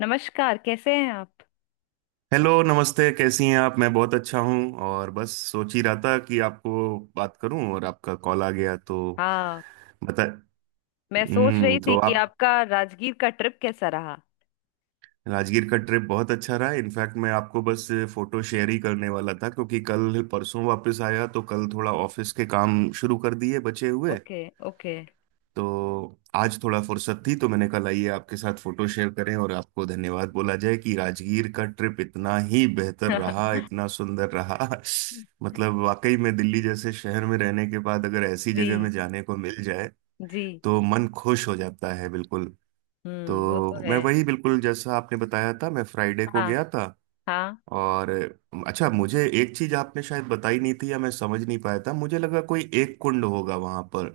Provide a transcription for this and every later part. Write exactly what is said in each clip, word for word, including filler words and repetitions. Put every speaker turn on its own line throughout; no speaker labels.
नमस्कार, कैसे हैं आप।
हेलो, नमस्ते। कैसी हैं आप? मैं बहुत अच्छा हूँ। और बस सोच ही रहा था कि आपको बात करूं और आपका कॉल आ गया, तो
हाँ,
बता।
मैं सोच
हम्म,
रही थी
तो
कि
आप,
आपका राजगीर का ट्रिप कैसा रहा।
राजगीर का ट्रिप बहुत अच्छा रहा। इनफैक्ट मैं आपको बस फोटो शेयर ही करने वाला था क्योंकि कल परसों वापस आया, तो कल थोड़ा ऑफिस के काम शुरू कर दिए बचे हुए।
Okay okay.
तो आज थोड़ा फुर्सत थी तो मैंने कहा लाइए आपके साथ फोटो शेयर करें और आपको धन्यवाद बोला जाए कि राजगीर का ट्रिप इतना ही बेहतर रहा, इतना सुंदर रहा। मतलब वाकई में दिल्ली जैसे शहर में रहने के बाद अगर ऐसी जगह
जी
में जाने को मिल जाए
जी।
तो मन खुश हो जाता है, बिल्कुल।
हम्म, वो तो
तो
है।
मैं वही, बिल्कुल जैसा आपने बताया था, मैं फ्राइडे को
हाँ
गया था।
हाँ।
और अच्छा, मुझे एक चीज आपने शायद बताई नहीं थी या मैं समझ नहीं पाया था। मुझे लगा कोई एक कुंड होगा वहां पर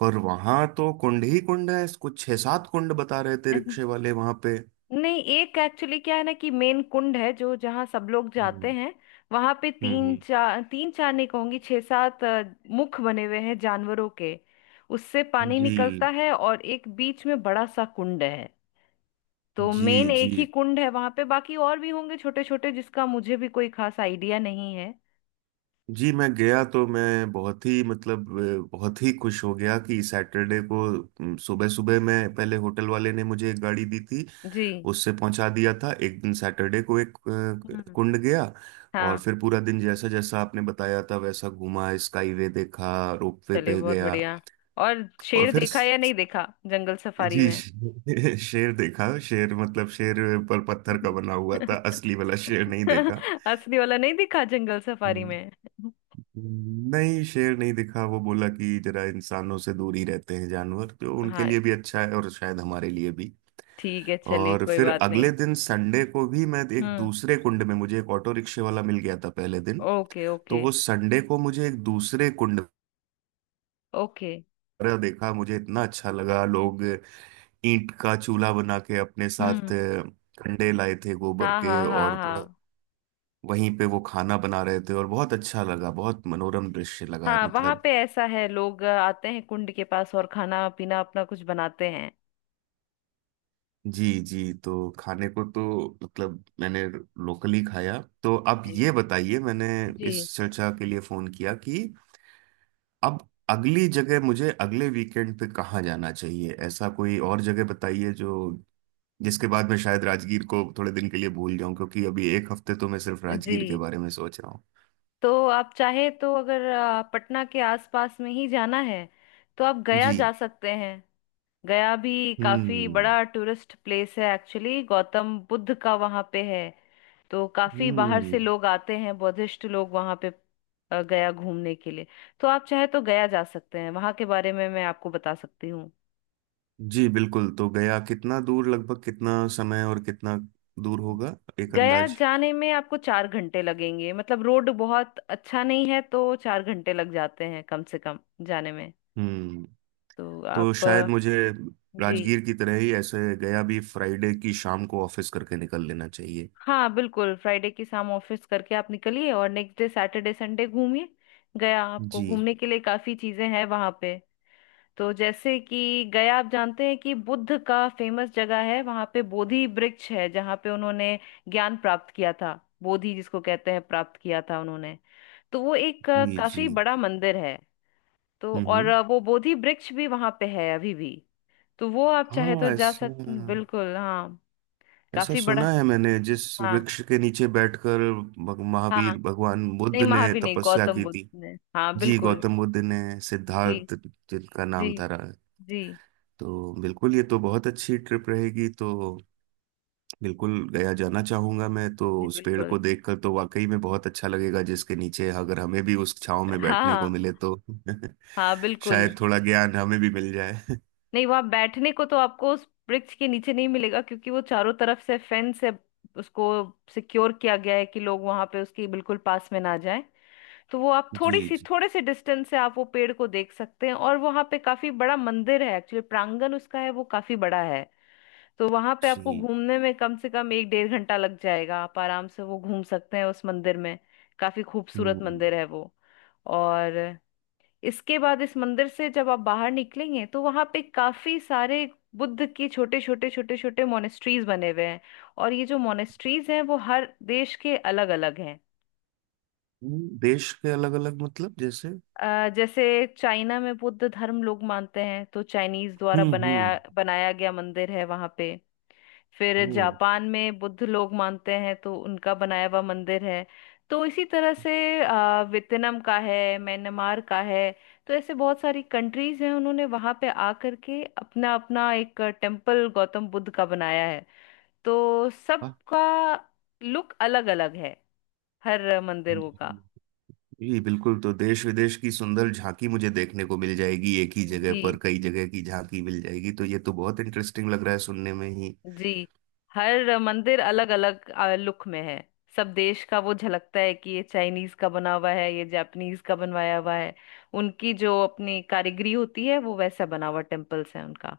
पर वहां तो कुंड ही कुंड है। कुछ छह सात कुंड बता रहे थे रिक्शे वाले वहां पे।
नहीं, एक एक्चुअली क्या है ना कि मेन कुंड है जो जहाँ सब लोग जाते
हम्म।
हैं। वहां पे
हम्म।
तीन
हम्म।
चार, तीन चार नहीं कहूंगी, छह सात अ, मुख बने हुए हैं जानवरों के। उससे पानी
जी।
निकलता है और एक बीच में बड़ा सा कुंड है। तो
जी।
मेन एक ही
जी।
कुंड है वहां पे, बाकी और भी होंगे छोटे छोटे जिसका मुझे भी कोई खास आइडिया नहीं है।
जी मैं गया तो मैं बहुत ही, मतलब, अ, बहुत ही खुश हो गया कि सैटरडे को सुबह सुबह मैं, पहले होटल वाले ने मुझे एक गाड़ी दी थी,
जी।
उससे पहुंचा दिया था एक दिन। सैटरडे को एक अ,
हम्म।
कुंड गया। और
हाँ।
फिर पूरा दिन जैसा जैसा आपने बताया था वैसा घूमा। स्काईवे देखा, रोपवे
चलिए,
पे
बहुत
गया।
बढ़िया। और
और
शेर
फिर
देखा या नहीं
स-
देखा जंगल सफारी
जी
में।
श- शेर देखा। शेर, मतलब शेर, पर पत्थर का बना हुआ था, असली वाला शेर नहीं देखा।
असली वाला नहीं दिखा जंगल सफारी
हम्म,
में।
नहीं, शेर नहीं दिखा। वो बोला कि जरा इंसानों से दूर ही रहते हैं जानवर, जो उनके
हाँ,
लिए भी अच्छा है और शायद हमारे लिए भी।
ठीक है, चलिए
और
कोई
फिर
बात नहीं।
अगले दिन संडे को भी मैं एक
हम्म।
दूसरे कुंड में, मुझे एक ऑटो रिक्शे वाला मिल गया था पहले दिन,
ओके
तो
ओके
वो संडे को मुझे एक दूसरे कुंड
ओके।
पर देखा। मुझे इतना अच्छा लगा, लोग ईंट का चूल्हा बना के अपने साथ
हम्म।
अ, कंडे लाए थे गोबर
हाँ हाँ
के,
हाँ
और वह-
हाँ।
वहीं पे वो खाना बना रहे थे। और बहुत अच्छा लगा, बहुत मनोरम दृश्य लगा,
हाँ, वहां
मतलब।
पे ऐसा है, लोग आते हैं कुंड के पास और खाना पीना अपना कुछ बनाते हैं।
जी जी। तो खाने को तो, मतलब, मैंने लोकली खाया। तो अब
जी
ये बताइए, मैंने इस
जी।
चर्चा के लिए फोन किया कि अब अगली जगह मुझे अगले वीकेंड पे कहाँ जाना चाहिए। ऐसा कोई और जगह बताइए, जो, जिसके बाद मैं शायद राजगीर को थोड़े दिन के लिए भूल जाऊं, क्योंकि अभी एक हफ्ते तो मैं सिर्फ राजगीर के
जी,
बारे में सोच रहा हूँ।
तो आप चाहे तो अगर आ, पटना के आसपास में ही जाना है तो आप गया
जी।
जा सकते हैं। गया भी काफी
हम्म।
बड़ा टूरिस्ट प्लेस है, एक्चुअली गौतम बुद्ध का वहाँ पे है। तो काफी बाहर से
हम्म।
लोग आते हैं, बुद्धिस्ट लोग वहाँ पे आ, गया घूमने के लिए। तो आप चाहे तो गया जा सकते हैं, वहाँ के बारे में मैं आपको बता सकती हूँ।
जी बिल्कुल। तो गया कितना दूर, लगभग कितना समय, और कितना दूर होगा, एक
गया
अंदाज?
जाने में आपको चार घंटे लगेंगे, मतलब रोड बहुत अच्छा नहीं है तो चार घंटे लग जाते हैं कम से कम जाने में।
हम्म।
तो
तो
आप
शायद
अ,
मुझे
जी।
राजगीर की तरह ही ऐसे गया भी फ्राइडे की शाम को ऑफिस करके निकल लेना चाहिए।
हाँ बिल्कुल, फ्राइडे की शाम ऑफिस करके आप निकलिए और नेक्स्ट डे सैटरडे संडे घूमिए। गया आपको
जी।
घूमने के लिए काफी चीजें हैं वहां पे। तो जैसे कि गया, आप जानते हैं कि बुद्ध का फेमस जगह है। वहां पे बोधि वृक्ष है जहाँ पे उन्होंने ज्ञान प्राप्त किया था, बोधि जिसको कहते हैं प्राप्त किया था उन्होंने। तो वो एक अ,
जी। जी।
काफी बड़ा मंदिर है। तो और
हम्म।
अ, वो बोधि वृक्ष भी वहां पे है अभी भी। तो वो आप चाहे तो
हाँ,
जा
ऐसा,
सकते, बिल्कुल। हाँ,
ऐसा
काफी
सुना
बड़ा।
है मैंने, जिस
हाँ
वृक्ष के नीचे बैठकर भग-
हाँ।
महावीर भगवान बुद्ध
नहीं,
ने
महावीर नहीं,
तपस्या
गौतम
की
बुद्ध
थी।
ने, हाँ
जी,
बिल्कुल।
गौतम बुद्ध ने,
जी
सिद्धार्थ जिनका
जी।
नाम था रहा।
जी।
तो बिल्कुल, ये तो बहुत अच्छी ट्रिप रहेगी तो। बिल्कुल, गया जाना चाहूंगा मैं। तो
जी
उस पेड़
बिल्कुल।
को देखकर तो वाकई में बहुत अच्छा लगेगा, जिसके नीचे अगर हमें भी उस छांव में
हाँ
बैठने को
हाँ
मिले तो
हाँ बिल्कुल।
शायद थोड़ा ज्ञान हमें भी मिल जाए।
नहीं, वहां बैठने को तो आपको उस वृक्ष के नीचे नहीं मिलेगा क्योंकि वो चारों तरफ से फेंस से उसको सिक्योर किया गया है कि लोग वहां पे उसके बिल्कुल पास में ना जाएं। तो वो आप थोड़ी
जी।
सी,
जी।
थोड़े से डिस्टेंस से आप वो पेड़ को देख सकते हैं। और वहां पे काफी बड़ा मंदिर है, एक्चुअली प्रांगण उसका है वो काफी बड़ा है। तो वहां पे आपको
जी।
घूमने में कम से कम एक डेढ़ घंटा लग जाएगा, आप आराम से वो घूम सकते हैं उस मंदिर में। काफी खूबसूरत
हम्म।
मंदिर है वो। और इसके बाद इस मंदिर से जब आप बाहर निकलेंगे तो वहां पे काफी सारे बुद्ध के छोटे छोटे छोटे छोटे मोनेस्ट्रीज बने हुए हैं। और ये जो मोनेस्ट्रीज हैं वो हर देश के अलग अलग हैं।
हम्म, देश के अलग अलग, मतलब जैसे?
अ, जैसे चाइना में बुद्ध धर्म लोग मानते हैं तो चाइनीज द्वारा
हम्म।
बनाया
हम्म।
बनाया गया मंदिर है वहां पे। फिर
ओ।
जापान में बुद्ध लोग मानते हैं तो उनका बनाया हुआ मंदिर है। तो इसी तरह से अ, वियतनाम का है, म्यांमार का है। तो ऐसे बहुत सारी कंट्रीज हैं, उन्होंने वहां पे आ करके अपना अपना एक टेम्पल गौतम बुद्ध का बनाया है। तो
वाह।
सबका लुक अलग अलग है हर मंदिरों का।
जी बिल्कुल, तो देश विदेश की सुंदर झांकी मुझे देखने को मिल जाएगी, एक ही जगह
जी
पर कई जगह की झांकी मिल जाएगी, तो ये तो बहुत इंटरेस्टिंग लग रहा है सुनने में ही।
जी। हर मंदिर अलग अलग लुक में है। सब देश का वो झलकता है कि ये चाइनीज का बना हुआ है, ये जापानीज का बनवाया हुआ है। उनकी जो अपनी कारीगरी होती है वो वैसा बना हुआ टेम्पल्स है उनका।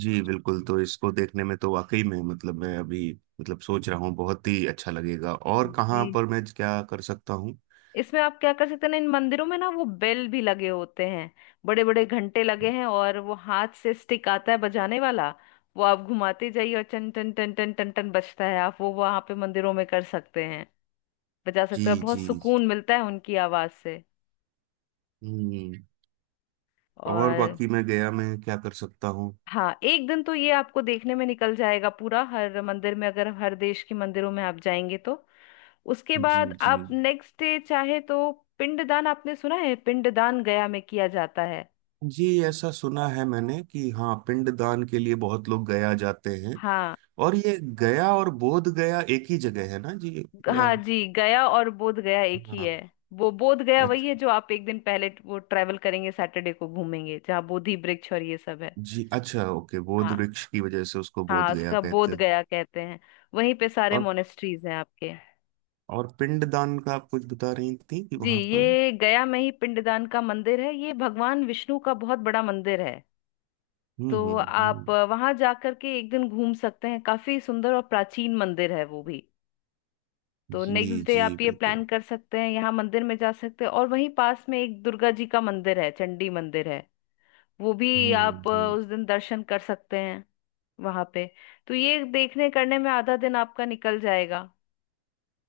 जी बिल्कुल, तो इसको देखने में तो वाकई में, मतलब, मैं अभी, मतलब, सोच रहा हूँ, बहुत ही अच्छा लगेगा। और कहाँ
जी।
पर मैं क्या कर सकता हूँ?
इसमें आप क्या कर सकते हैं ना, इन मंदिरों में ना वो बेल भी लगे होते हैं, बड़े बड़े घंटे लगे हैं। और वो हाथ से स्टिक आता है बजाने वाला, वो आप घुमाते जाइए और टन टन टन टन टन टन बजता है। आप वो वहां पे मंदिरों में कर सकते हैं, बजा
जी।
सकते हैं, और बहुत
जी।
सुकून मिलता है उनकी आवाज से।
हम्म। और
और
बाकी मैं गया मैं क्या कर सकता हूँ?
हाँ, एक दिन तो ये आपको देखने में निकल जाएगा पूरा, हर मंदिर में अगर हर देश के मंदिरों में आप जाएंगे तो। उसके
जी।
बाद
जी।
आप नेक्स्ट डे चाहे तो पिंडदान, आपने सुना है पिंडदान गया में किया जाता है।
जी, ऐसा सुना है मैंने कि हाँ, पिंडदान के लिए बहुत लोग गया जाते हैं।
हाँ।
और ये गया और बोध गया एक ही जगह है ना जी,
ग-
या?
हाँ जी, गया और बोध गया एक ही
हाँ।
है। वो बोध गया वही
अच्छा।
है जो आप एक दिन पहले ट- वो ट्रेवल करेंगे सैटरडे को, घूमेंगे जहाँ बोधि वृक्ष और ये सब है।
जी अच्छा, ओके, बोध
हाँ।
वृक्ष की वजह से उसको बोध
हाँ,
गया
उसका
कहते
बोध
हैं।
गया कहते हैं। वहीं पे सारे
और
मोनेस्ट्रीज हैं आपके।
और पिंडदान का आप कुछ बता रही थी कि
जी,
वहां पर?
ये गया में ही पिंडदान का मंदिर है, ये भगवान विष्णु का बहुत बड़ा मंदिर है।
हम्म।
तो
हम्म।
आप
हम्म।
वहां जाकर के एक दिन घूम सकते हैं, काफी सुंदर और प्राचीन मंदिर है वो भी। तो
जी
नेक्स्ट डे
जी
आप ये
बिल्कुल।
प्लान कर सकते हैं, यहाँ मंदिर में जा सकते हैं, और वहीं पास में एक दुर्गा जी का मंदिर है, चंडी मंदिर है, वो भी
हम्म।
आप अ,
हम्म।
उस दिन दर्शन कर सकते हैं वहां पे। तो ये देखने करने में आधा दिन आपका निकल जाएगा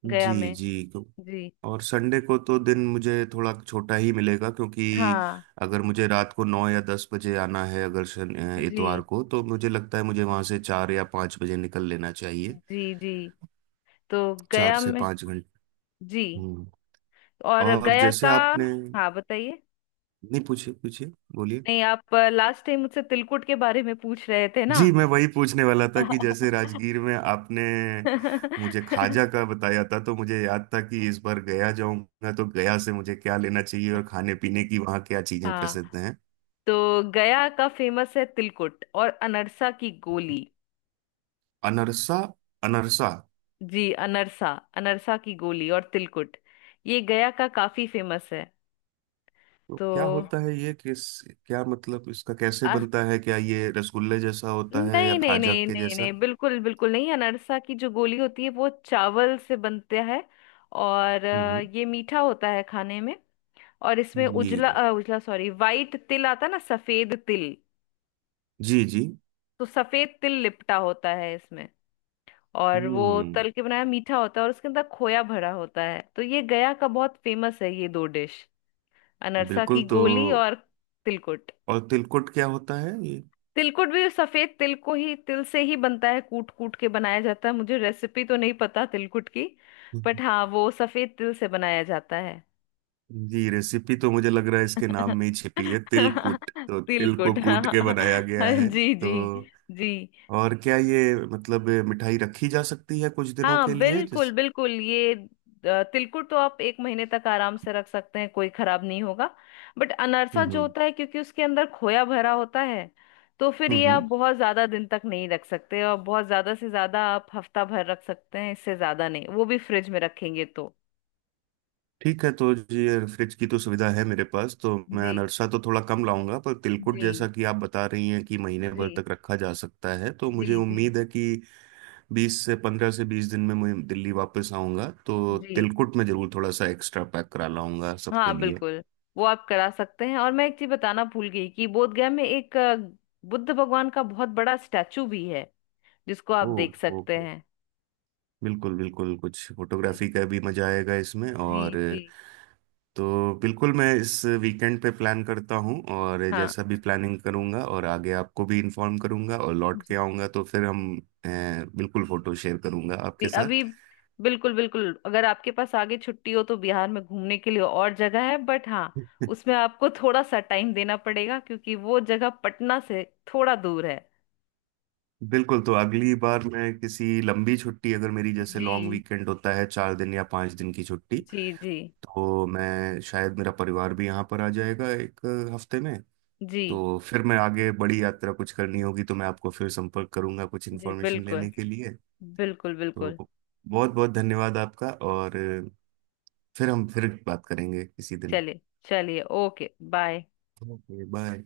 गया
जी
में।
जी, तो,
जी।
और संडे को तो दिन मुझे थोड़ा छोटा ही मिलेगा, क्योंकि
हाँ।
अगर मुझे रात को नौ या दस बजे आना है, अगर शन-
जी
इतवार को तो मुझे लगता है मुझे वहां से चार या पाँच बजे निकल लेना चाहिए।
जी। जी, तो
चार
गया
से
में।
पाँच घंटे।
जी।
हम्म।
और
और
गया
जैसे
का,
आपने, नहीं
हाँ बताइए।
पूछिए पूछिए, बोलिए।
नहीं, आप लास्ट टाइम मुझसे तिलकुट के बारे में पूछ रहे थे ना।
जी, मैं वही पूछने वाला था कि जैसे राजगीर में आपने मुझे खाजा का बताया था, तो मुझे याद था कि इस बार गया जाऊंगा तो गया से मुझे क्या लेना चाहिए और खाने पीने की वहाँ क्या चीजें
हाँ,
प्रसिद्ध हैं।
तो गया का फेमस है तिलकुट और अनरसा की गोली।
अनरसा। अनरसा।
जी, अनरसा, अनरसा की गोली और तिलकुट, ये गया का काफी फेमस है।
तो
तो
क्या होता है ये, किस, क्या मतलब इसका, कैसे
आ,
बनता है, क्या ये रसगुल्ले जैसा होता है या
नहीं नहीं
खाजा
नहीं
के
नहीं नहीं,
जैसा?
बिल्कुल बिल्कुल नहीं। अनरसा की जो गोली होती है वो चावल से बनता है, और अ,
हम्म।
ये मीठा होता है खाने में। और इसमें
जी।
उजला, अ, उजला सॉरी वाइट तिल आता है ना, सफेद तिल।
जी। जी।
तो सफेद तिल लिपटा होता है इसमें। और वो
हम्म।
तल के बनाया मीठा होता है, और उसके अंदर खोया भरा होता है। तो ये गया का बहुत फेमस है, ये दो डिश, अनरसा
बिल्कुल,
की
तो,
गोली और तिलकुट।
और तिलकुट क्या होता है ये?
तिलकुट भी सफेद तिल को ही, तिल से ही बनता है, कूट कूट के बनाया जाता है। मुझे रेसिपी तो नहीं पता तिलकुट की,
हम्म।
बट हाँ वो सफेद तिल से बनाया जाता है।
जी, रेसिपी तो मुझे लग रहा है इसके नाम में ही छिपी है, तिलकुट, तो तिल को
तिलकुट,
कूट के बनाया गया
हाँ
है
जी जी।
तो।
जी।
और क्या ये मतलब मिठाई रखी जा सकती है कुछ दिनों के
हाँ
लिए,
बिल्कुल
जिस,
बिल्कुल। ये अ, तिलकुट तो आप एक महीने तक आराम से रख सकते हैं, कोई खराब नहीं होगा। बट अनरसा जो
हम्म।
होता है, क्योंकि उसके अंदर खोया भरा होता है, तो फिर
हम्म।
ये आप
हम्म।
बहुत ज्यादा दिन तक नहीं रख सकते। और बहुत ज्यादा से ज्यादा आप हफ्ता भर रख सकते हैं, इससे ज्यादा नहीं, वो भी फ्रिज में रखेंगे तो।
ठीक है, तो जी, ये फ्रिज की तो सुविधा है मेरे पास, तो मैं
जी
अनरसा तो थोड़ा कम लाऊंगा, पर तिलकुट
जी
जैसा कि आप बता रही हैं कि महीने भर
जी
तक रखा जा सकता है, तो मुझे
जी जी
उम्मीद है कि बीस से पंद्रह से बीस दिन में मैं दिल्ली वापस आऊंगा, तो
जी।
तिलकुट में जरूर थोड़ा सा एक्स्ट्रा पैक करा लाऊंगा सबके
हाँ
लिए।
बिल्कुल, वो आप करा सकते हैं। और मैं एक चीज बताना भूल गई कि बोधगया में एक अ, बुद्ध भगवान का बहुत बड़ा स्टैचू भी है जिसको आप
ओ।
देख सकते
ओके।
हैं।
बिल्कुल बिल्कुल, कुछ
जी
फोटोग्राफी का भी मजा आएगा इसमें।
जी
और,
जी।
तो बिल्कुल मैं इस वीकेंड पे प्लान करता हूँ, और
हाँ
जैसा भी प्लानिंग करूँगा और आगे आपको भी इन्फॉर्म करूँगा, और लौट के
जी
आऊँगा तो फिर हम, अ, बिल्कुल फोटो शेयर करूँगा
जी।
आपके
अभी
साथ।
बिल्कुल बिल्कुल। अगर आपके पास आगे छुट्टी हो तो बिहार में घूमने के लिए और जगह है, बट हाँ उसमें आपको थोड़ा सा टाइम देना पड़ेगा क्योंकि वो जगह पटना से थोड़ा दूर है।
बिल्कुल, तो अगली बार मैं किसी लंबी छुट्टी, अगर मेरी जैसे लॉन्ग
जी
वीकेंड होता है चार दिन या पाँच दिन की छुट्टी,
जी। जी
तो मैं शायद, मेरा परिवार भी यहाँ पर आ जाएगा एक हफ्ते में,
जी।
तो फिर मैं आगे बड़ी यात्रा कुछ करनी होगी तो मैं आपको फिर संपर्क करूंगा कुछ
जी
इन्फॉर्मेशन
बिल्कुल
लेने के लिए।
बिल्कुल
तो
बिल्कुल।
बहुत बहुत धन्यवाद आपका, और फिर हम फिर बात करेंगे किसी दिन।
चलिए। चलिए, ओके बाय।
Okay, bye.